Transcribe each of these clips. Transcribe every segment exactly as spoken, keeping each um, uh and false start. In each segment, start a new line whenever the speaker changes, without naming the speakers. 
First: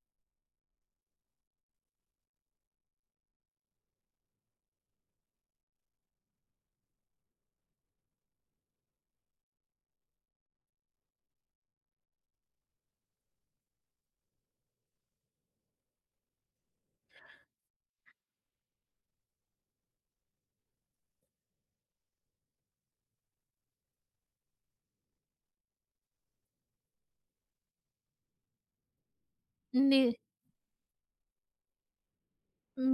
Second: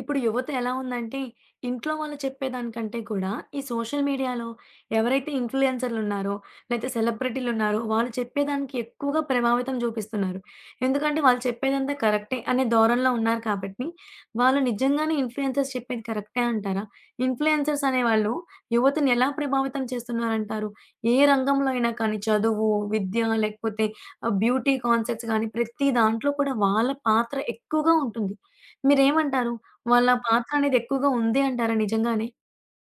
ఇప్పుడు యువత ఎలా ఉందంటే, ఇంట్లో వాళ్ళు చెప్పేదానికంటే కూడా, ఈ సోషల్ మీడియాలో ఎవరైతే ఇన్‌ఫ్లూయెన్సర్‌లు ఉన్నారో, లేతే సెలబ్రిటీలు ఉన్నారో, వాళ్ళు చెప్పేదానికి ఎక్కువగా ప్రభావితం చూపిస్తున్నారు. ఎందుకంటే, వాళ్ళు చెప్పేదంతా కరెక్టే అనే ధోరణిలో ఉన్నారు కాబట్టి, వాళ్ళు నిజంగానే ఇన్‌ఫ్లూయెన్సర్స్ చెప్పేది కరెక్టే అంటారా? ఇన్‌ఫ్లూయెన్సర్స్ అనేవాళ్ళు యువతని ఎలా ప్రభావితం చేస్తున్నారంటారు? ఏ రంగంలో అయినా కానీ చదువు, విద్య లేకపోతే ఆహ్, బ్యూటీ కాన్సెప్ట్స్ గానీ, ప్రతి దాంట్లో కూడా వాళ్ళ పాత్ర ఎక్కువగా ఉంటుంది. మీరేమంటారు?
ని
వాళ్ళ పాత్ర అనేది ఎక్కువగా ఉంది అంటారా నిజంగానే?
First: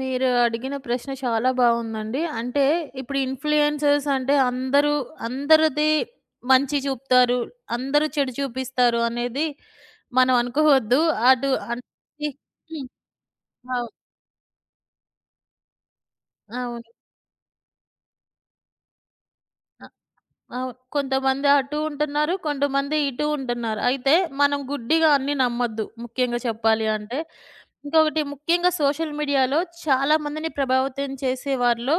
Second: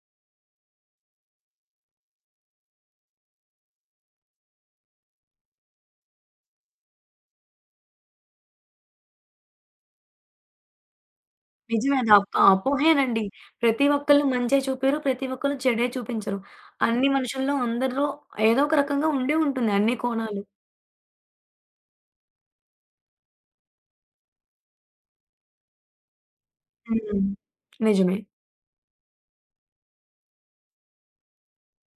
మీరు అడిగిన ప్రశ్న చాలా బావుందండి. అంటే ఇప్పుడు ఇన్‌ఫ్లుయెన్సర్స్ అంటే అందరూ అందరిది మంచి చూపుతారు. అందరూ చెడు చూపిస్తారు అనేది మనం అనుకోవద్దు. అటు అంటే
నిజమే అది అప
హ్మ్.
అపోహేనండి. ప్రతి
అవును.
ఒక్కళ్ళు మంచే చూపిరు. ప్రతి ఒక్కళ్ళు చెడే చూపించరు.
అవును.
అన్ని మనుషుల్లో అందరిలో ఏదో ఒక రకంగా ఉండే ఉంటుంది
అ
అన్ని కోణాలు.
అవును. కొంతమంది అటు ఉంటున్నారు. కొంతమంది ఇటు ఉంటున్నారు. అయితే మనం గుడ్డిగా అన్నీ నమ్మొద్దు. ముఖ్యంగా చెప్పాలి అంటే.
హ్మ్. నిజమే.
ఇంకొకటి ముఖ్యంగా సోషల్ మీడియాలో చాలా మందిని ప్రభావితం చేసే వారిలో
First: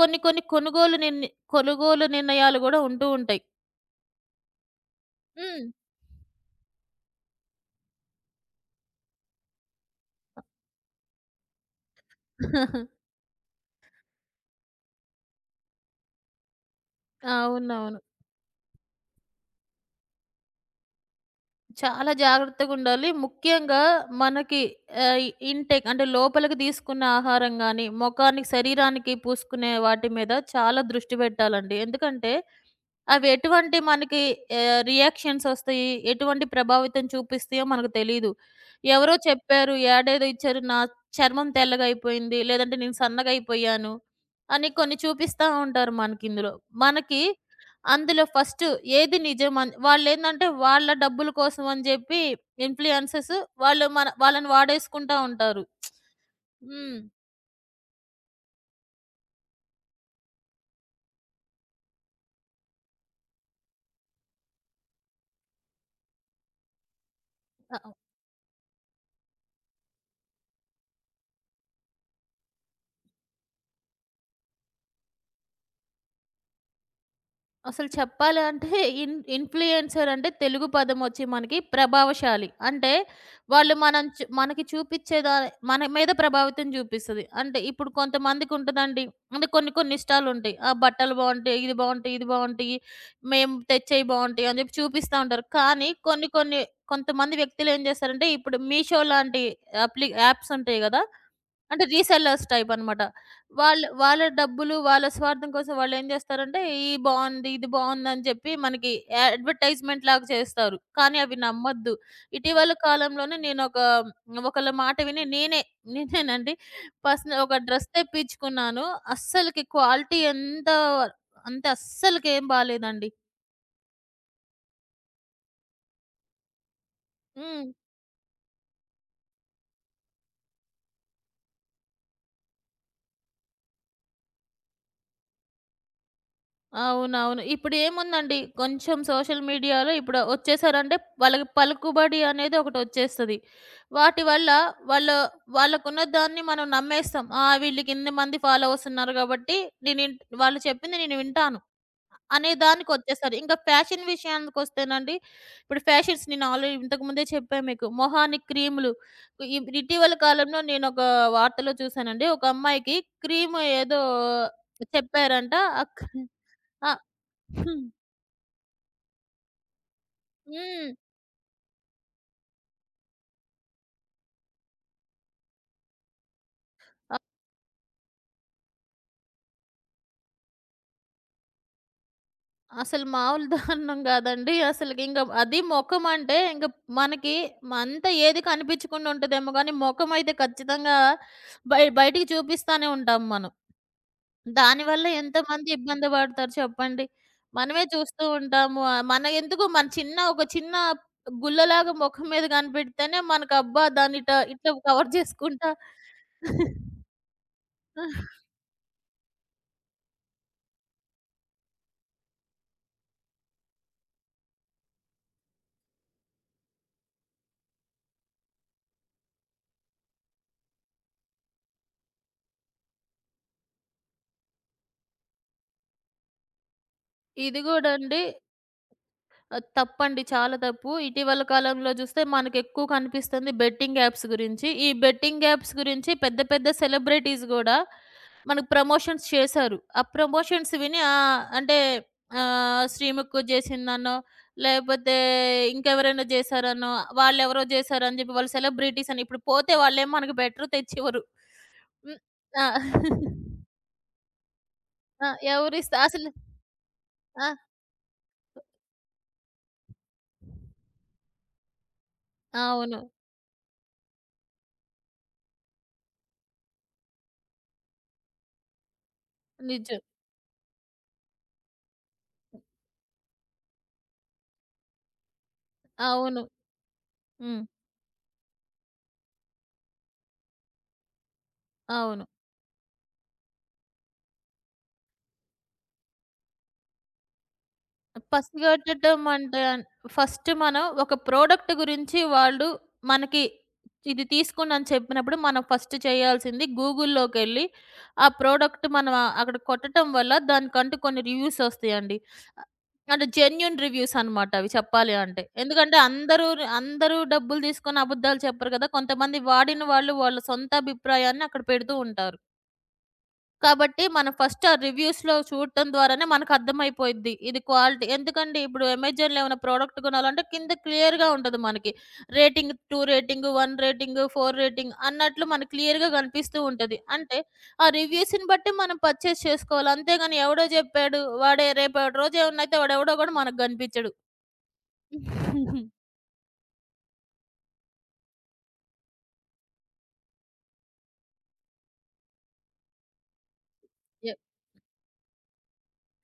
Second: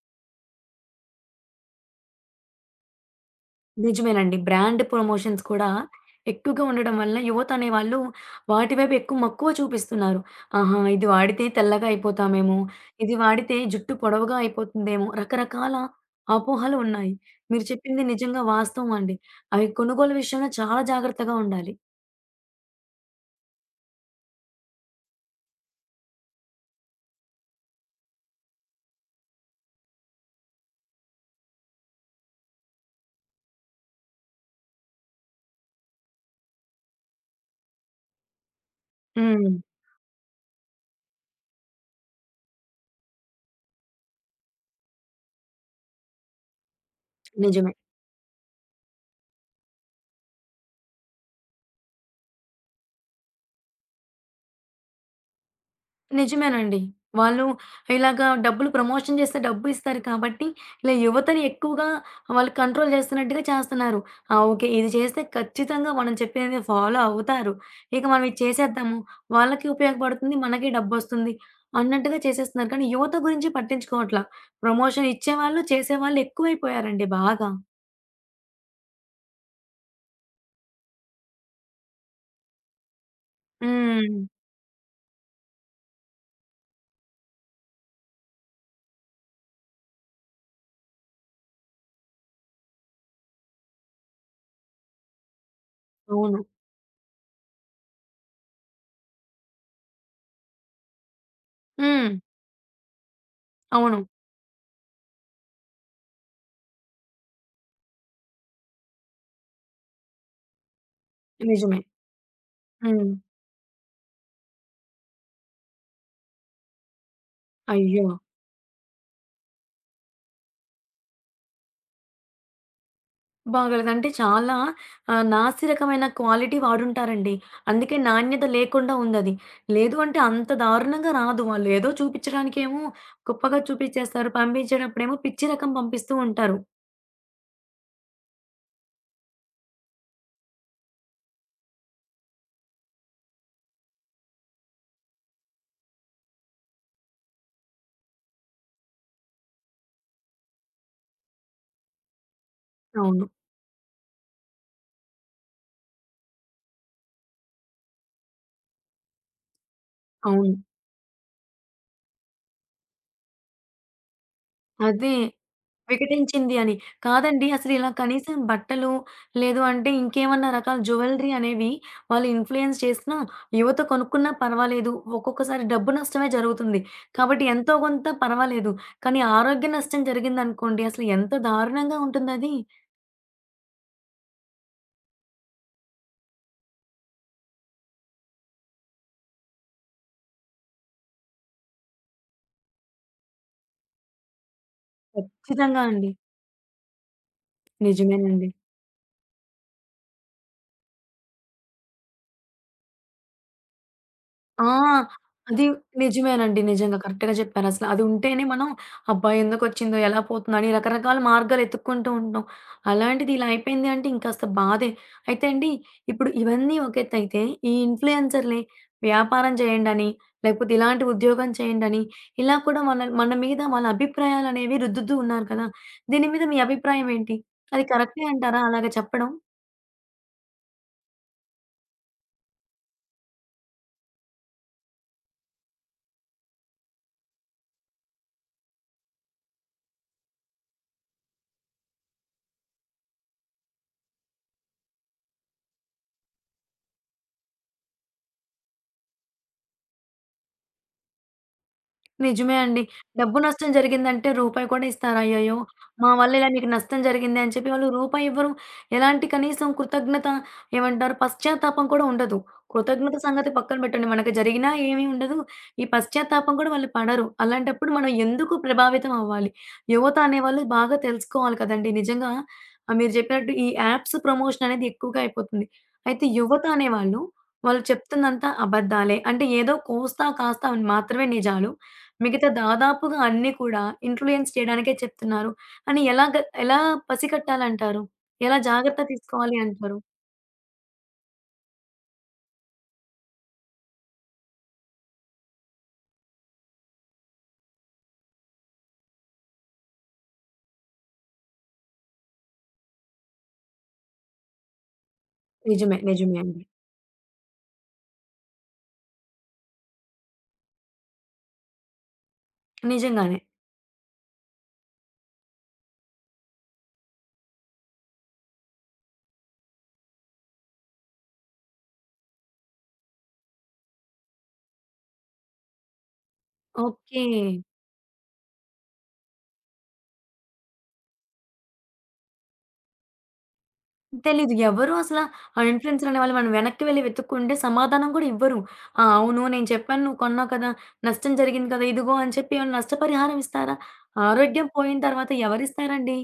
కొన్ని కొన్ని కొనుగోలు నిర్ణి కొనుగోలు నిర్ణయాలు గూడా ఉంటూ ఉంటాయి.
నిజమేనండి. బ్రాండ్ ప్రమోషన్స్
హ్మ్.
కూడా ఎక్కువగా ఉండడం వలన యువత అనేవాళ్ళు వాటి వైపు ఎక్కువ మక్కువ చూపిస్తున్నారు. ఆహా! ఇది వాడితే తెల్లగా అయిపోతామేమో, ఇది వాడితే జుట్టు పొడవుగా అయిపోతుందేమో, రకరకాల అపోహలు ఉన్నాయి. మీరు
అవునవును.
చెప్పింది నిజంగా వాస్తవం అండి. అవి కొనుగోలు విషయంలో చాలా జాగ్రత్తగా ఉండాలి.
చాలా జాగ్రత్తగుండాలి. ముఖ్యంగా మనకి ఆహ్, ఇన్‌టేక్ అంటే లోపలికి తీసుకున్న ఆహారం గాని, మొఖానికి శరీరానికి పూసుకునే వాటి మీద చాలా దృష్టి పెట్టాలండి. ఎందుకంటే అవి ఎటువంటి మనకి ఆహ్, రియాక్షన్స్ ఒస్తాయి? ఎటువంటి ప్రభావితం చూపిస్తాయో మనకు తెలీదు. ఎవరో
హ్మ్.
చెప్పారు, యాడేదో ఇచ్చారు, నా చర్మం తెల్లగయిపోయింది, లేదంటే నేను సన్నగయిపోయాను అని కొన్ని చూపిస్తా ఉంటారు మనకిందులో. మనకి
నిజమే.
అందులో ఫస్ట్ ఏది నిజం అన్ వాళ్ళేందంటే వాళ్ళ డబ్బుల కోసం అని జెప్పి ఇన్‌ఫ్లుయెన్సర్స్ వాళ్ళు మన వాళ్ళని వాడేసుకుంటా ఉంటారు.
నిజమేనండి.
హ్మ్.
వాళ్ళు ఇలాగా డబ్బులు ప్రమోషన్ చేస్తే డబ్బు ఇస్తారు కాబట్టి, ఇలా యువతని ఎక్కువగా వాళ్ళు కంట్రోల్ చేస్తున్నట్టుగా చేస్తున్నారు. ఆ! ఓకే. ఇది చేస్తే ఖచ్చితంగా మనం చెప్పినది ఫాలో అవుతారు.
అ
ఇక మనం ఇది చేసేద్దాము. వాళ్ళకి ఉపయోగపడుతుంది. మనకి డబ్బొస్తుంది. అన్నట్టుగా చేసేస్తున్నారు. కానీ యువత గురించి పట్టించుకోవట్ల. ప్రమోషన్ ఇచ్చేవాళ్ళు, చేసేవాళ్ళు ఎక్కువైపోయారండి బాగా.
అసలు చెప్పాలంటే ఇన్ ఇన్‌ఫ్లుయెన్సర్ అంటే తెలుగు పదమొచ్చి మనకి ప్రభావశాలి. అంటే వాళ్ళు మనం
హ్మ్.
చు మనకి చూపిచ్చేదా మన మీద ప్రభావితం చూపిస్తది. అంటే ఇప్పుడు కొంతమందికుంటదండి. అంటే కొన్ని కొన్ని ఇష్టాలుంటాయి. ఆ బట్టలు బావుంటాయి, ఇది బావుంటాయి, ఇది బావుంటాయి, మేము తెచ్చేయి బావుంటాయి అని చెప్పి చూపిస్తా ఉంటారు. కానీ కొన్ని
అవును.
కొన్ని కొంతమంది వ్యక్తులేం చేస్తారంటే ఇప్పుడు మీషో లాంటి అప్లి యాప్స్ ఉంటాయి గదా! అంటే
హ్మ్.
రీసెల్లర్స్ టైప్ అన్నమాట. వాళ్ళు
అవును.
వాళ్ళ డబ్బులు, వాళ్ళ స్వార్థం కోసం వాళ్ళేం జేస్తారంటే, ఈ బావుంది, ఇది బావుందని జెప్పి మనకి అడ్వర్‌టైజ్‌మెంట్ లాగా చేస్తారు. కానీ అవి
నిజమే.
నమ్మొద్దు. ఇటీవల
హ్మ్.
కాలంలోనే నేనొక ఒకళ్ళ మాట విని నేనే, నేనేనండి పర్సనల్ ఒక డ్రెస్
అయ్యో!
తెప్పించుకున్నాను. అస్సలకి క్వాలిటీ ఎంత అంటే అస్సలకేం బాలేదండి.
బాగోలేదు. అంటే చాలా ఆహ్, నాసి రకమైన క్వాలిటీ వాడుంటారండి.
హ్మ్.
అందుకే నాణ్యత లేకుండా ఉందది. లేదు అంటే అంత దారుణంగా రాదు. వాళ్ళు ఏదో చూపించడానికేమో గొప్పగా చూపించేస్తారు. పంపించేటప్పుడేమో పిచ్చి రకం పంపిస్తూ ఉంటారు.
అవునవును. ఇప్పుడేముందండి కొంచెం సోషల్ మీడియాలో ఇప్పుడు వచ్చేసారంటే వాళ్ళకి పలుకుబడి అనేది ఒకటొచ్చేస్తది. వాటి వల్ల వాళ్ళు వాళ్ళకున్న దాన్ని మనం నమ్మేస్తాం. ఆ! వీళ్ళకి ఇన్ని మంది ఫాలోవర్స్ ఉన్నారు కాబట్టి నేను ఇన్ వాళ్ళు చెప్పింది నేను వింటాను అనే
అవును.
దానికొచ్చేసారు. ఇంకా ఫ్యాషన్ విషయానికొస్తేనండి ఇప్పుడు ఫ్యాషన్స్ నేను ఆల్రెడీ ఇంతకు ముందే చెప్పాను మీకు. మొహానికి క్రీములు ఇ ఇటీవల
అవును.
కాలంలో నేనొక వార్తలో చూసానండి. ఒక అమ్మాయికి క్రీమ్ ఏదో
అదే.
చెప్పారంట.
వికటించింది అని.
ఆ!
కాదండి.
హ్మ్.
అసలిలా కనీసం బట్టలు, లేదు అంటే ఇంకేమన్నా రకాల
హ్మ్.
జ్యువెలరీ అనేవి వాళ్ళు ఇన్‌ఫ్లూయెన్స్ చేసినా, యువత కొనుక్కున్నా పర్వాలేదు. ఒక్కొక్కసారి డబ్బు నష్టమే జరుగుతుంది.
అ
కాబట్టి ఎంతో కొంత పర్వాలేదు. కానీ ఆరోగ్య నష్టం జరిగిందనుకోండి అసలు ఎంత దారుణంగా ఉంటుందది.
అసలు మామూలు దారుణం గాదండి. అసలకి ఇంగ అది మొఖమంటే ఇంక మనకి మ- అంత ఏది కనిపించకుండా ఉంటదేమో గానీ, మొఖమయితే ఖచ్చితంగా బయ బయటికి చూపిస్తానే ఉంటాం మనం. దానివల్ల ఎంతమంది
ఖచ్చితంగా
ఇబ్బంది
అండి.
పడతారు చెప్పండి. మనమే చూస్తూ
నిజమేనండి.
ఉంటాము. ఆహ్, మన ఎందుకు మన చిన్న ఒక చిన్న గుల్లలాగా మొఖం మీద కనిపెడితేనే మనకు అబ్బా! దాన్ని ఇట
ఆ!
ఇట్లా కవర్
అది
జేసుకుంటా
నిజమేనండి. నిజంగా కరెక్ట్‌గా చెప్పారసల. అది ఉంటేనే మనం అబ్బా! ఎందుకొచ్చిందో, ఎలా పోతుందో అని రకరకాల మార్గాలు ఎతుక్కుంటూ ఉంటాం. అలాంటిది ఇలా అయిపోయింది అంటే ఇంకాస్త బాధే. అయితే అండి ఇప్పుడు ఇవన్నీ ఒక ఎత్తయితే, ఈ ఇన్‌ఫ్లుయెన్సర్‌లే వ్యాపారం చేయండని, లేకపోతే ఇలాంటి ఉద్యోగం చేయండని, ఇలా కూడా మన మన మీద వాళ్ళ అభిప్రాయాలనేవి రుద్దుతూ ఉన్నారు కదా! దీని మీద మీ అభిప్రాయం ఏంటి?
ఇది
అది
గూడా అండి
కరెక్టే అంటారా అలాగ చెప్పడం?
ఆహ్, తప్పండి. చాలా తప్పు. ఇటీవల కాలంలో చూస్తే మనకెక్కువ కనిపిస్తుంది బెట్టింగ్ యాప్స్ గురించి. ఈ బెట్టింగ్ యాప్స్ గురించి పెద్ద పెద్ద సెలబ్రిటీస్ గూడా మనకు ప్రమోషన్స్ చేశారు. ఆ ప్రమోషన్స్ విని ఆహ్, అంటే ఆహ్, 'శ్రీముఖ్' చేసిందనో, లేపోతే ఇంకెవరైనా చేశారనో, వాళ్ళెవరో చేశారని చెప్పి వాళ్ళు సెలబ్రిటీస్ అని ఇప్పుడు పోతే వాళ్ళేం మనకు బెటరు తెచ్చివ్వరు. హ్మ్.
నిజమే
ఆ!
అండి. డబ్బు నష్టం జరిగిందంటే రూపాయి కూడా ఇస్తారా?
ఆ!
అయ్యయ్యో!
ఎవరిస్తా
మా
అసలు
వల్ల ఇలా మీకు నష్టం జరిగింది
ఆ!
అని చెప్పి వాళ్ళు రూపాయి ఇవ్వరు. ఎలాంటి కనీసం కృతజ్ఞత ఏమంటారు పశ్చాత్తాపం కూడా ఉండదు.
అవును.
కృతజ్ఞత సంగతి పక్కన పెట్టండి. మనకు జరిగినా ఏమీ ఉండదు. ఈ పశ్చాత్తాపం కూడా వాళ్ళు పడరు. అలాంటప్పుడు మనం ఎందుకు ప్రభావితం అవ్వాలి?
నిజం.
యువత అనేవాళ్ళు బాగా తెలుసుకోవాలి కదండీ! నిజంగా ఆహ్, మీరు చెప్పినట్టు ఈ యాప్స్ ప్రమోషన్ అనేది ఎక్కువగా అయిపోతుంది. అయితే
అవును.
యువత అనేవాళ్ళు,
హ్మ్.
వాళ్ళు చెప్తుందంతా అబద్దాలే. అంటే ఏదో కోస్తా కాస్తా మాత్రమే నిజాలు.
అవును.
మిగతా దాదాపుగా అన్నీ కూడా ఇన్‌ఫ్లూయెన్స్ చేయడానికే చెప్తున్నారు. అని ఎలాగ ఎలా పసికట్టాలంటారు? ఎలా జాగ్రత్త
పసిగట్టడం
తీసుకోవాలి
అంటే
అంటారు?
ఫస్ట్ మనం ఒక ప్రోడక్ట్ గురించి వాళ్ళు మనకి ఇది తీసుకోండి అని చెప్పినప్పుడు మనం ఫస్ట్ చేయాల్సింది గూగుల్‌లోకెళ్ళి ఆ ప్రోడక్ట్ మనం ఆ- అక్కడ కొట్టటం వల్ల దానికంటూ కొన్ని రివ్యూస్ వస్తాయండి. అ- అంటే జెన్యూన్ రివ్యూస్ అనమాట అవి చెప్పాలి అంటే.
నిజమే.
ఎందుకంటే
నిజమే
అందరూ
అండి.
అందరూ డబ్బులు తీసుకొని అబద్ధాలు చెప్పరు కదా! కొంతమంది వాడిన వాళ్ళు వాళ్ళ సొంత అభిప్రాయాన్ని అక్కడ పెడుతూ ఉంటారు.
నిజంగానే.
కాబట్టి మనం ఫస్ట్ ఆ రివ్యూస్‌లో చూడటం ద్వారానే మనకర్థమైపోయిద్ది. ఇది క్వాలిటీ ఎందుకంటే ఇప్పుడు అమెజాన్‌లో ఏమైనా ప్రొడక్ట్ కొనాలంటే కింద క్లియర్‌గా ఉంటది మనకి. రేటింగ్ రెండు రేటింగ్, ఒకటి రేటింగ్, నాలుగు రేటింగ్ అన్నట్లు మనకు క్లియర్‌గా కనిపిస్తూ ఉంటది.
ఓకే.
అంటే ఆ రివ్యూస్‌ని బట్టి మనం పర్చేస్ చేసుకోవాలి. అంతేగాని ఎవడో జెప్పాడు వాడే రేపటి రోజు ఏమన్నా అయితే వాడెవడో గూడా మనకు గనిపించడు.
తెలీదు. ఎవరు అసల
యెప్
ఆ ఇన్‌ఫ్లూయెన్సర్ అనేవాళ్ళు మనం వెనక్కి వెళ్లి వెతుక్కుంటే సమాధానం కూడా ఇవ్వరు. ఆ! అవును. నేను చెప్పాను. నువ్వు కొన్నావు కదా! నష్టం జరిగింది కదా! ఇదిగో అని చెప్పి ఏమైనా నష్టపరిహారం ఇస్తారా? ఆరోగ్యం పోయిన తర్వాత ఎవరిస్తారండి?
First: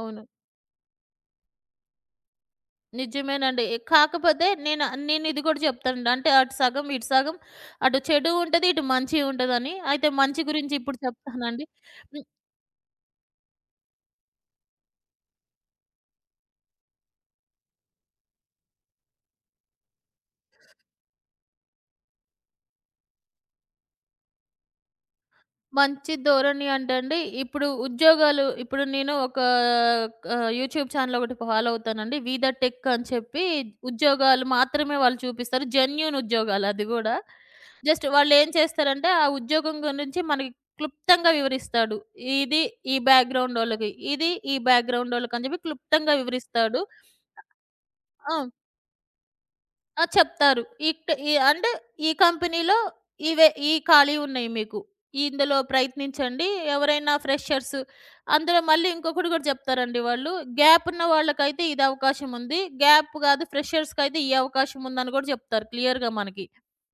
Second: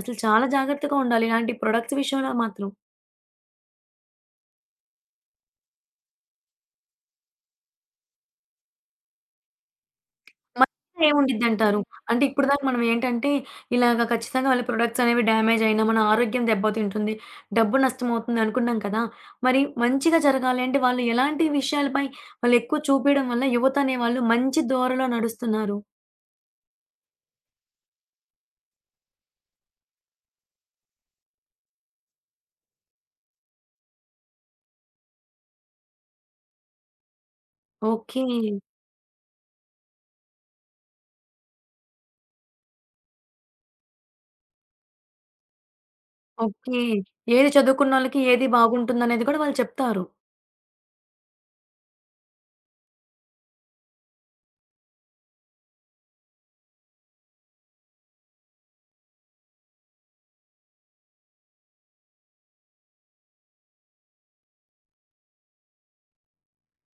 అసలు చాలా జాగ్రత్తగా ఉండాలి ఇలాంటి ప్రొడక్ట్స్ విషయంలో మాత్రం.
నిజమేనండి. ఏ- కాకపోతే నేను నేనిది గూడా చెప్తానండి. అంటే అటు సగం, ఇటు సగం అటు చెడు ఉంటది, ఇటు మంచి ఉంటదని. అయితే మంచి గురించి ఇప్పుడు
మధ్యలో
చెప్తానండి.
ఏముండిద్దంటారు? అంటే ఇప్పటిదాకా మనం ఏంటంటే, ఇలాగ ఖచ్చితంగా వాళ్ళ ప్రొడక్ట్స్ అనేవి డ్యామేజ్ అయినా, మన ఆరోగ్యం దెబ్బతింటుంది, డబ్బు నష్టమవుతుంది అనుకున్నాం కదా! మరి మంచిగా జరగాలి అంటే, వాళ్ళు ఎలాంటి విషయాలపై వాళ్ళు ఎక్కువ చూపియడం వల్ల యువత అనేవాళ్ళు మంచి దోరలో నడుస్తున్నారు?
మంచి ధోరణి అంటే అండి, ఇప్పుడు ఉద్యోగాలు ఇప్పుడు నేను ఒక ఆహ్, యూట్యూబ్ ఛానెల్ ఒకటి ఫాలో అవుతానండి. 'వి ద టెక్' అని చెప్పి ఉద్యోగాలు మాత్రమే వాళ్ళు చూపిస్తారు. జెన్యూన్ ఉద్యోగాలు అది గూడా. Just
okay.
వాళ్ళేం చేస్తారంటే, ఆ ఉద్యోగం గురించి మనకి క్లుప్తంగా వివరిస్తాడు. ఇది ఈ బ్యాక్‌గ్రౌండోళ్ళకి, ఇది ఈ బ్యాక్‌గ్రౌండోళ్ళకి అని చెప్పి క్లుప్తంగా
ఓకే.
వివరిస్తాడు.
ఏది చదువుకున్నోళ్ళకి ఏది
ఆ!
బాగుంటుందనేది కూడా వాళ్ళు చెప్తారు.
ఆ! చెప్తారు. ఇక్ ఈ అంటే ఈ కంపెనీలో ఇవే ఈ ఖాళీ ఉన్నాయి మీకు. ఇందులో ప్రయత్నించండి. ఎవరైనా ఫ్రెషర్స్ అందులో మళ్ళీ ఇంకొకటి కూడా చెప్తారండి వాళ్ళు. గ్యాప్ ఉన్న వాళ్ళకైతే ఇది అవకాశం ఉంది. గ్యాప్ కాదు ఫ్రెషర్స్‌కైతే ఈ అవకాశం ఉందని కూడా చెప్తారు క్లియర్‌గా మనకి.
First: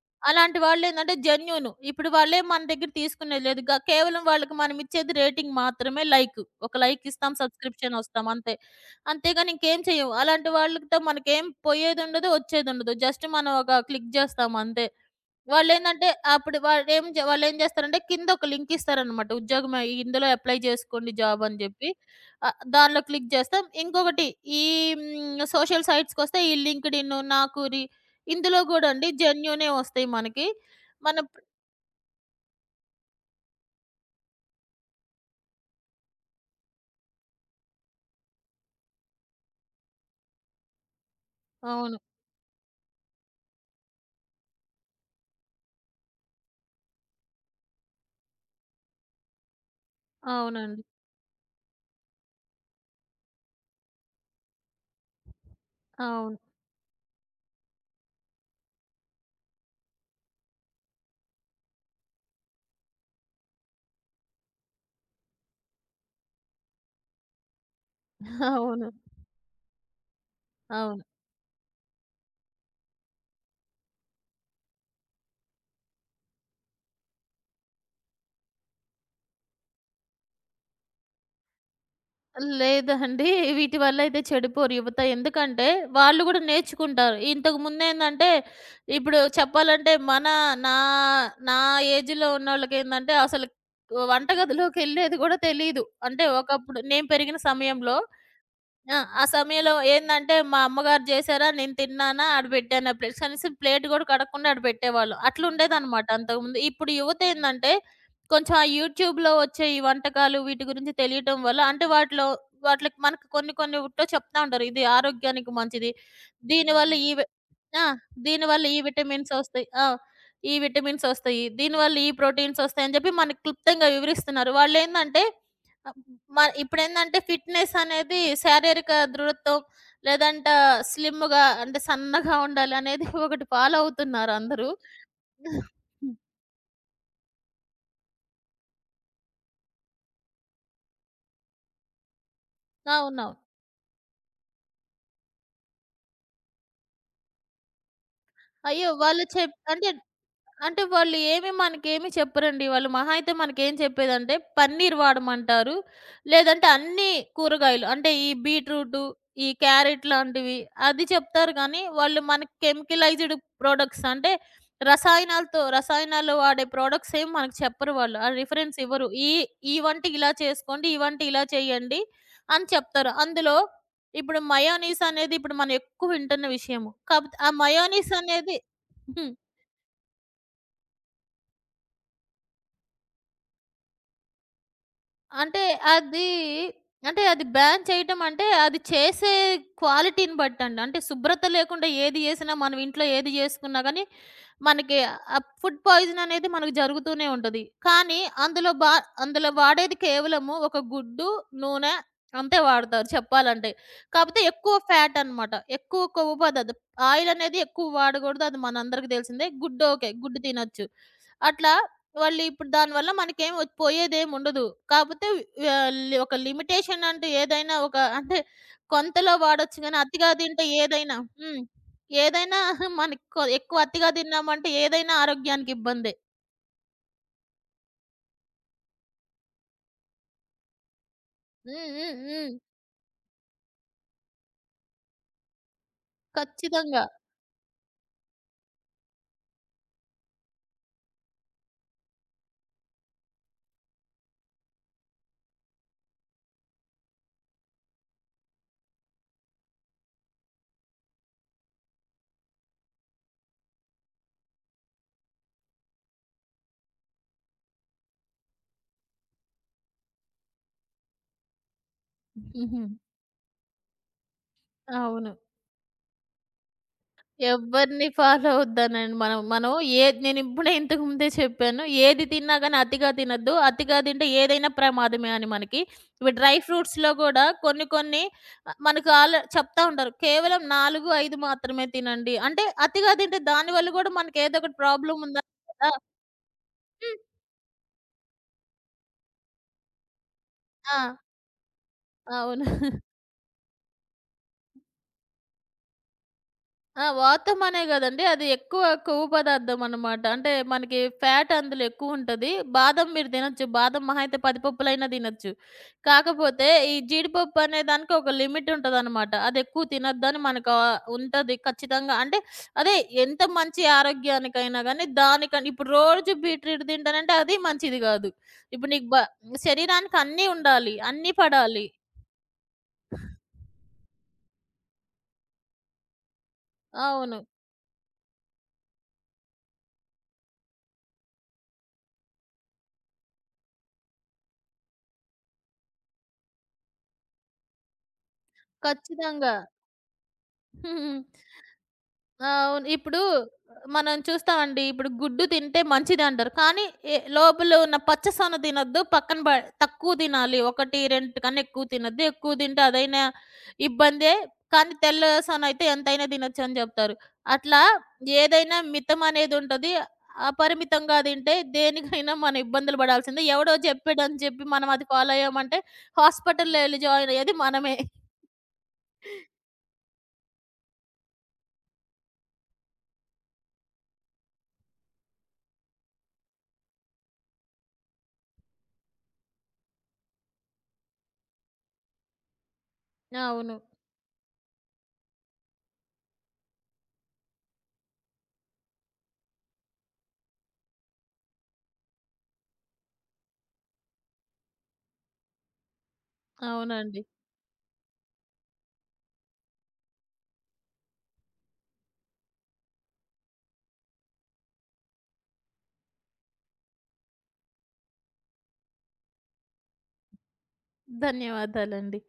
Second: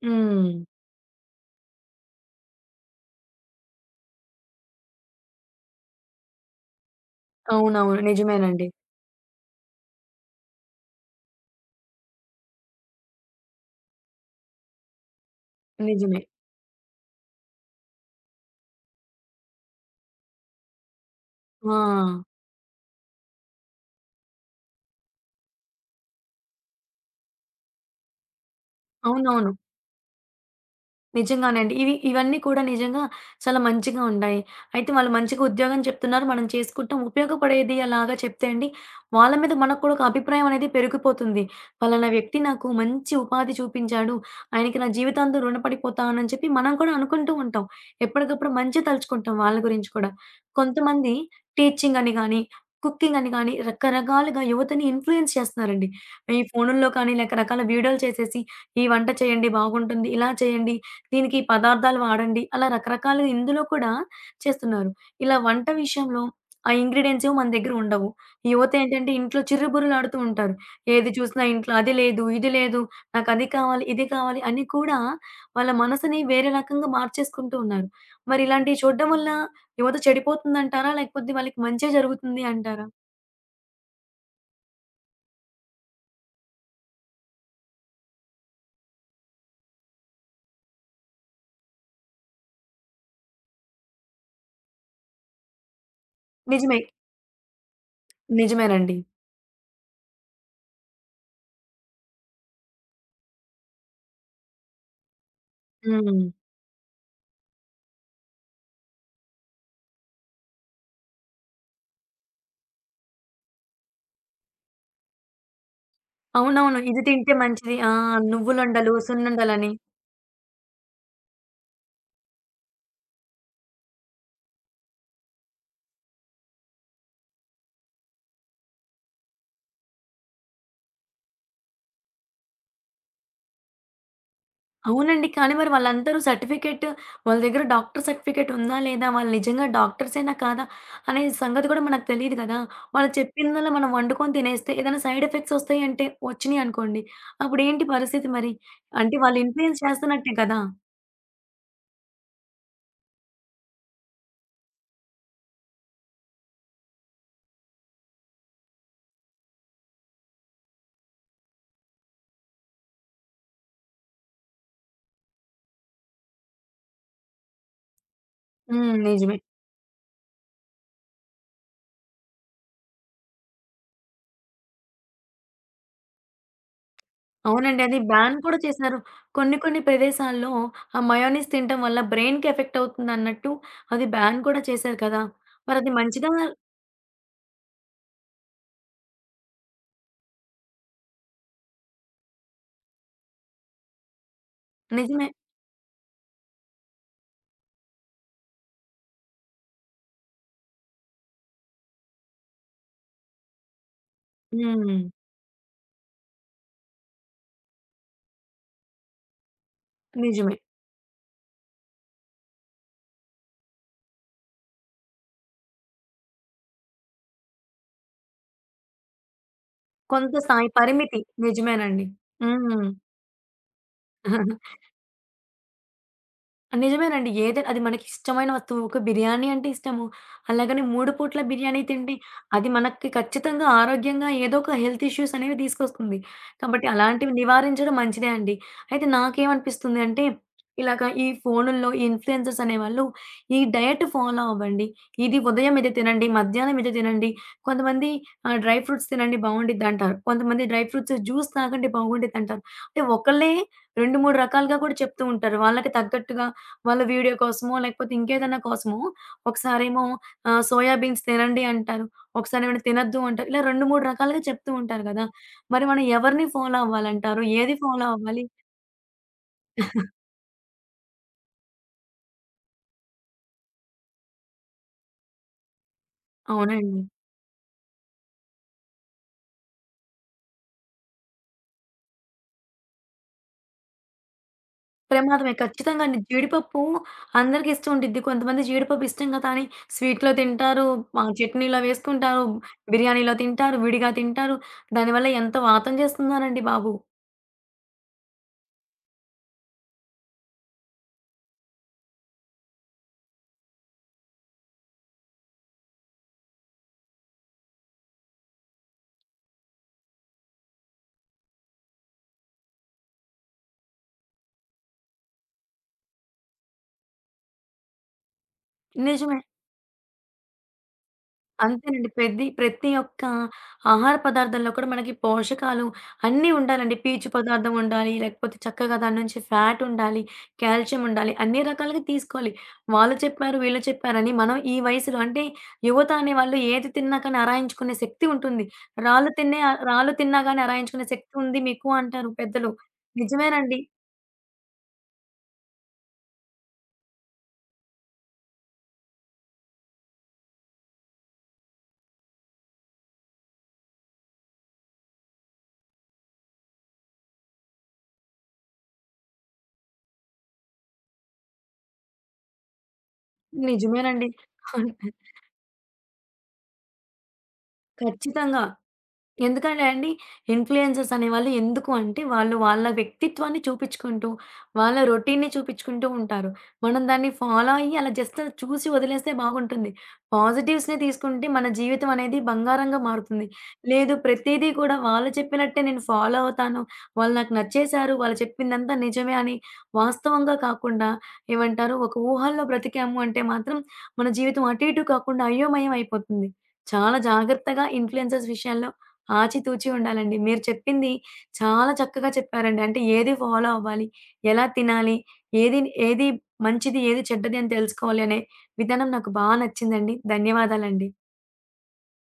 హ్మ్.
అలాంటి వాళ్ళేందంటే జెన్యూను. ఇప్పుడు వాళ్ళేం మన దగ్గర తీసుకునేది లేదు. గ కేవలం వాళ్ళకి మనమిచ్చేది రేటింగ్ మాత్రమే లైక్. ఒక లైక్ ఇస్తాం. సబ్‌స్క్రిప్షన్
అవునవును.
వస్తాం అంతే.
నిజమేనండి.
అంతేగాని ఇంకేం చెయ్యం. అలాంటి వాళ్ళతో మనకేం పోయేదుండదు, వచ్చేదుండదు. జస్ట్ మనం ఒక క్లిక్ జేస్తాం అంతే. వాళ్ళేందంటే
నిజమే.
అప్పుడు వాళ్ళేం జే వాళ్ళేం జేస్తారంటే కింద ఒక లింక్ ఇస్తారనమాట. ఉద్యోగం అయి- ఇందులో అప్లై జేసుకోండి జాబ్ అని
ఆ!
జెప్పి. ఆహ్, దానిలో క్లిక్ జేస్తాం. ఇంకొకటి ఈ హ్మ్, సోషల్ సైట్స్‌కొస్తే ఈ లింక్డ్ఇన్, నాకూరి ఇందులో గూడా అండి
అవునవును.
జెన్యూనే వస్తాయి మనకి. మన
నిజంగానే అండి. ఇవి ఇవన్నీ కూడా నిజంగా చాలా మంచిగా ఉన్నాయి. అయితే వాళ్ళు మంచిగా ఉద్యోగం చెప్తున్నారు. మనం చేసుకుంటాం. ఉపయోగపడేది అలాగా చెప్తే అండి, వాళ్ళ మీద మనకు కూడా ఒక అభిప్రాయం అనేది పెరిగిపోతుంది.
అవును.
పలానా వ్యక్తి నాకు మంచి ఉపాధి చూపించాడు. ఆయనకి నా జీవితాంతం రుణపడిపోతానని చెప్పి మనం కూడా అనుకుంటూ ఉంటాం. ఎప్పటికప్పుడు మంచి తలుచుకుంటాం వాళ్ళ గురించి కూడా.
అవునండి.
కొంతమంది టీచింగ్ అని గాని, కుకింగ్ అని గాని రకరకాలుగా యువతని ఇన్‌ఫ్లూయెన్స్ చేస్తున్నారండి.
అవును.
ఈ ఫోనుల్లో కానీ రకరకాల వీడియోలు చేసేసి, "ఈ వంట చేయండి బాగుంటుంది. ఇలా చేయండి. దీనికి ఈ పదార్థాలు వాడండి. అలా రకరకాలుగా ఇందులో కూడా చేస్తున్నారు. ఇలా వంట విషయంలో ఆ ఇంగ్రీడియెంట్స్ ఏమో మన దగ్గర ఉండవు.
అవును.
యువతేంటంటే ఇంట్లో చిర్రుబుర్రులాడుతూ ఉంటారు.
అవును.
ఏది చూసినా ఇంట్లో అది లేదు, ఇది లేదు, నాకది కావాలి, ఇది కావాలి అని కూడా వాళ్ళ మనసుని వేరే రకంగా మార్చేసుకుంటూ ఉన్నారు. మరి ఇలాంటివి చూడడం వల్ల యువత చెడిపోతుందంటారా? లేకపోతే వాళ్ళకి మంచే జరుగుతుంది అంటారా?
లేదండి. వీటి వల్లయితే చెడిపోరు యువత. ఎందుకంటే, వాళ్ళు గూడా నేర్చుకుంటారు. ఇంతకుముందేందంటే, ఇప్పుడు చెప్పాలంటే మన నా నా ఏజ్‌లో ఉన్నోళ్ళకేందంటే, అసలు వంటగదిలోకెళ్ళేది గూడా తెలీదు. అంటే,
నిజమే.
ఒకప్పుడు నేను పెరిగిన సమయంలో ఆ!
నిజమేనండి.
ఆ సమయంలో ఏందంటే, మా అమ్మగారు జేశారా, నేను తిన్నానా, ఆడ పెట్టానా ప్లేట్స్ అనేసి ప్లేట్ గూడా కడగకుండా ఆడ పెట్టేవాళ్ళు. అట్లుండేదనమాట
హ్మ్.
అంతకుముందు. ఇప్పుడు యువతేందంటే, కొంచెం ఆ యూట్యూబ్‌లో వచ్చే ఈ వంటకాలు వీటి గురించి తెలియటం వల్ల అంటే వాటిలో వాటిలకి మనకు కొన్ని కొన్ని ఉట్టో చెప్తా ఉంటారు. ఇది ఆరోగ్యానికి మంచిది.
అవునవును.
దీనివల్ల
ఇది
ఈ వి
తింటే మంచిది.
ఆ!
ఆ!
దీనివల్ల ఈ
నువ్వులుండలు,
విటమిన్స్ ఒస్తాయి.
సున్నుండలని.
ఆ! ఈ విటమిన్స్ ఒస్తాయి. దీనివల్ల ఈ ప్రోటీన్స్ ఒస్తాయని జెప్పి మనకి క్లుప్తంగా వివరిస్తున్నారు. వాళ్ళేందంటే ఆహ్, మ ఇప్పుడేందంటే ఫిట్‌నెస్ అనేది శారీరక దృఢత్వం లేదంటే స్లిమ్‌గా అంటే సన్నగా ఉండాలనేది ఒకటి ఫాలో అవుతున్నారు అందరూ.
అవునండి. కానీ మరి వాళ్ళందరూ సర్టిఫికేట్ వాళ్ళ దగ్గర డాక్టర్ సర్టిఫికేట్ ఉందా? లేదా? వాళ్ళు నిజంగా డాక్టర్సేనా? కాదా? అనే సంగతి కూడా మనకు తెలీదు కదా! వాళ్ళు
అవునవును.
చెప్పిందల్లా మనం వండుకొని తినేస్తే ఏదైనా సైడ్ ఎఫెక్ట్స్ వస్తాయంటే వచ్చినియనుకోండి. అప్పుడేంటి పరిస్థితి మరి?
అయ్యో!
అంటే
వాళ్ళు
వాళ్ళు
చెప్
ఇన్‌ఫ్లుయెన్స్
అంటే
చేస్తున్నట్టే కదా!
అంటే వాళ్ళు ఏమి మనకేమి చెప్పరండి. వాళ్ళు మహా అయితే మనకేం చెప్పేదంటే పన్నీర్ వాడమంటారు. లేదంటే అన్ని కూరగాయలు అంటే ఈ బీట్రూటు, ఈ క్యారెట్ లాంటివి అది చెప్తారు గానీ, వాళ్ళు మనకి కెమికలైజ్డ్ ప్రొడక్ట్స్ అంటే రసాయనాలతో రసాయనాలు వాడే ప్రొడక్ట్స్ ఏమి మనకు చెప్పరు వాళ్ళు. ఆ రిఫరెన్స్
హ్మ్.
ఇవ్వరు. ఈ
నిజమే.
ఈ వంట ఇలా చేసుకోండి, ఈ వంట ఇలా చేయండి అని చెప్తారు. అందులో ఇప్పుడు మయోనీస్ అనేది ఇప్పుడు మనం ఎక్కువ వింటున్న విషయము. కాపోతే ఆ
అవునండి. అది
మయోనీస్
బ్యాన్
అనేది
కూడా చేశారు.
హ్మ్.
కొన్ని కొన్ని ప్రదేశాల్లో ఆ మయోనీస్ తినటం వల్ల బ్రెయిన్‌కి ఎఫెక్ట్ అవుతుందన్నట్టు అది బ్యాన్ కూడా చేశారు కదా!
అంటే
మరది
అది
మంచిదా?
అంటే అది బ్యాన్ చేయటం అంటే, అది చేసే క్వాలిటీని బట్టండి. అంటే శుభ్రత లేకుండా ఏది చేసినా, మనం ఇంట్లో ఏది చేసుకున్నా గానీ, మనకి
నిజమే.
ఆ ఫుడ్ పాయిజన్ అనేది మనకు జరుగుతూనే ఉంటది. కానీ అందులో బా అందులో వాడేది కేవలము ఒక గుడ్డు, నూనె అంతే వాడతారు చెప్పాలంటే. కాపోతే ఎక్కువ
హ్మ్.
ఫ్యాట్ అన్నమాట. ఎక్కువ కొవ్వు పదార్థం. ఆయిల్ అనేది ఎక్కువ వాడకూడదు. అది మనందరికీ తెలిసిందే. గుడ్డు ఓకే. గుడ్డు
నిజమే.
తినొచ్చు. అట్లా వాళ్ళు ఇప్పుడు దానివల్ల మనకేం ఒచ్ పోయేదేముండదు. కాపోతే ఆహ్, లి ఒక లిమిటేషన్ అంటూ ఏదైనా ఒక అంటే కొంతలో వాడొచ్చు గానీ, అతిగా
కొంత
తింటే
స్థాయి
ఏదైనా
పరిమితి.
హ్మ్.
నిజమేనండి.
ఏదైనా మనకి కొ ఎక్కువ అతిగా
హ్మ్.
తిన్నామంటే ఏదైనా ఆరోగ్యానికి ఇబ్బందే.
నిజమేనండి. ఏదై అది మనకిష్టమైన వస్తువు. ఒక బిర్యానీ అంటే ఇష్టము. అలాగని మూడు పూట్ల
హ్మ్.
బిర్యానీ తింటే
హ్మ్. హ్మ్.
అది మనకి ఖచ్చితంగా ఆరోగ్యంగా ఏదో ఒక హెల్త్ ఇష్యూస్ అనేవి తీసుకొస్తుంది. కాబట్టి
ఖచ్చితంగా.
అలాంటివి నివారించడం మంచిదే అండి. అయితే నాకేమనిపిస్తుంది అంటే, ఇలాగ ఈ ఫోనుల్లో ఈ ఇన్‌ఫ్లూయెన్సర్స్ అనేవాళ్ళు ఈ డయట్ ఫాలో అవ్వండి. ఇది ఉదయం ఇది తినండి, మధ్యాహ్నం ఇది తినండి. కొంతమంది ఆహ్, డ్రై ఫ్రూట్స్ తినండి బావుండిద్దంటారు. కొంతమంది డ్రై ఫ్రూట్స్ జ్యూస్ తాగండి బాగుండిద్దంటారు. అంటే ఒకళ్ళే రెండు, మూడు రకాలుగా కూడా చెప్తూ ఉంటారు. వాళ్ళకి తగ్గట్టుగా వాళ్ళ వీడియో కోసమో, లేకపోతే ఇంకేదైనా కోసమో ఒకసారేమో ఆహ్, సోయా బీన్స్ తినండి అంటారు. ఒకసారేమో
హుహు.
తినొద్దు అంటారు. ఇలా రెండు, మూడు రకాలుగా చెప్తూ ఉంటారు గదా!
అవును.
మరి మనం ఎవరిని ఫాలో అవ్వాలంటారు? ఏది ఫాలో
ఎవ్వరిని
అవ్వాలి?
ఫాలో అవ్వద్దనండి. మనం మనం ఏది నేనిప్పుడే ఇంతకు ముందే చెప్పాను. ఏది తిన్నా గాని అతిగా తినొద్దు. అతిగా తింటే ఏదైనా ప్రమాదమే అని మనకి. ఇప్పుడు డ్రై
అవునండి.
ఫ్రూట్స్‌లో గూడా కొన్ని కొన్ని ఆహ్, మనకు ఆళ్ళ చెప్తా ఉంటారు. కేవలం నాలుగు, ఐదు మాత్రమే తినండి. అంటే అతిగా తింటే దానివల్ల గూడా మనకేదో ఒకటి ప్రాబ్లమ్ ఉందా
ప్రమాదమే
కదా!
ఖచ్చితంగా అండి. జీడిపప్పు
హ్మ్.
అందరికి ఇష్టం ఉండిద్ది. కొంతమంది జీడిపప్పు ఇష్టం కదా! అని స్వీట్‌లో తింటారు,
ఆ!
ఆహ్, చట్నీలో వేసుకుంటారు,
అవును.
బిర్యానీలో తింటారు, విడిగా తింటారు. దానివల్ల ఎంత వాతం చేస్తున్నారండి బాబు.
ఆ! వాతం అనే గదండీ! అది ఎక్కువ కొవ్వు పదార్థం అనమాట. అంటే మనకి ఫ్యాట్ అందులో ఎక్కువుంటది. బాదం మీరు తినొచ్చు. బాదం మహా అయితే పది పప్పులైనా తినొచ్చు. కాకపోతే ఈ జీడిపప్పు అనే దానికి ఒక లిమిట్ ఉంటదనమాట. అది ఎక్కువ తినొద్దని మనకు ఆహ్, ఉంటది ఖచ్చితంగా. అంటే అదే ఎంత మంచి ఆరోగ్యానికైనా గానీ దానికని ఇప్పుడు రోజు బీట్రూట్ తింటానంటే అది మంచిది గాదు. ఇప్పుడు నీకు బ
నిజమే.
శరీరానికి అన్నీ ఉండాలి. అన్నీ పడాలి.
అంతేనండి. ప్రది ప్రతి ఒక్క ఆహార పదార్థంలో కూడా మనకి పోషకాలు అన్నీ ఉండాలండి. పీచు
అవును.
పదార్థం ఉండాలి, లేకపోతే చక్కగా దాని నుంచి ఫ్యాట్ ఉండాలి, కాల్షియం ఉండాలి. అన్ని రకాలుగా తీసుకోవాలి. వాళ్ళు చెప్పారు, వీళ్ళు చెప్పారని మనం ఈ వయసులో అంటే యువత అనేవాళ్ళు ఏది తిన్నా కానీ అరాయించుకునే శక్తి ఉంటుంది. రాళ్ళు
ఖచ్చితంగా.
తిన్నే రాళ్ళు తిన్నా గాని అరాయించుకునే
హ్మ్.
శక్తి ఉంది మీకు అంటారు
ఆ!
పెద్దలు.
అవును. ఇప్పుడు
నిజమేనండి.
మనం చూస్తామండి. ఇప్పుడు గుడ్డు తింటే మంచిదంటారు. కానీ ఎ లోపల ఉన్న పచ్చసొన తినొద్దు. పక్కన బ తక్కువ తినాలి. ఒకటి, రెండు కన్నా ఎక్కువ తినొద్దు. ఎక్కువ తింటే అదైనా ఇబ్బందే. కానీ తెల్ల సొన అయితే ఎంతైనా తినొచ్చు అని చెప్తారు. అట్లా ఏదైనా మితం అనేదుంటది. అపరిమితంగా తింటే దేనికైనా మనం ఇబ్బందులు పడాల్సిందే. ఎవడో
నిజమేనండి.
చెప్పాడని చెప్పి మనం అది ఫాలో అయ్యామంటే హాస్పిటల్‌లో ఎళ్లి జాయిన్ అయ్యేది మనమే.
ఖచ్చితంగా. ఎందుకంటే అండి, ఇన్‌ఫ్లుయెన్సర్స్ అనేవాళ్ళు ఎందుకు అంటే, వాళ్ళు వాళ్ళ వ్యక్తిత్వాన్ని చూపిచ్చుకుంటూ, వాళ్ళ రొటీన్‌ని చూపిచ్చుకుంటూ ఉంటారు. మనం దాన్ని ఫాలో అయ్యి, అలా జస్ట్ చూసి వదిలేస్తే బాగుంటుంది. పాజిటివ్స్‌ని తీసుకుంటే మన జీవితం అనేది బంగారంగా మారుతుంది.
అవును.
లేదు ప్రతీదీ కూడా వాళ్ళు చెప్పినట్టే నేను ఫాలో అవుతాను. వాళ్ళు నాకు నచ్చేశారు, వాళ్ళు చెప్పిందంతా నిజమే అని వాస్తవంగా కాకుండా ఏమంటారు, ఒక ఊహల్లో బ్రతికాము అంటే మాత్రం మన జీవితం అటు ఇటు కాకుండా అయోమయం అయిపోతుంది. చాలా
అవునండి.
జాగ్రత్తగా ఇన్‌ఫ్లుయెన్సర్స్ విషయాల్లో ఆచితూచి ఉండాలండి. మీరు చెప్పింది చాలా చక్కగా చెప్పారండి. అంటే ఏది ఫాలో అవ్వాలి? ఎలా తినాలి? ఏది ఏది మంచిది? ఏది చెడ్డది? అని తెలుసుకోవాలి అనే విధానం నాకు బా నచ్చిందండి. ధన్యవాదాలండి.
ధన్యవాదాలండి.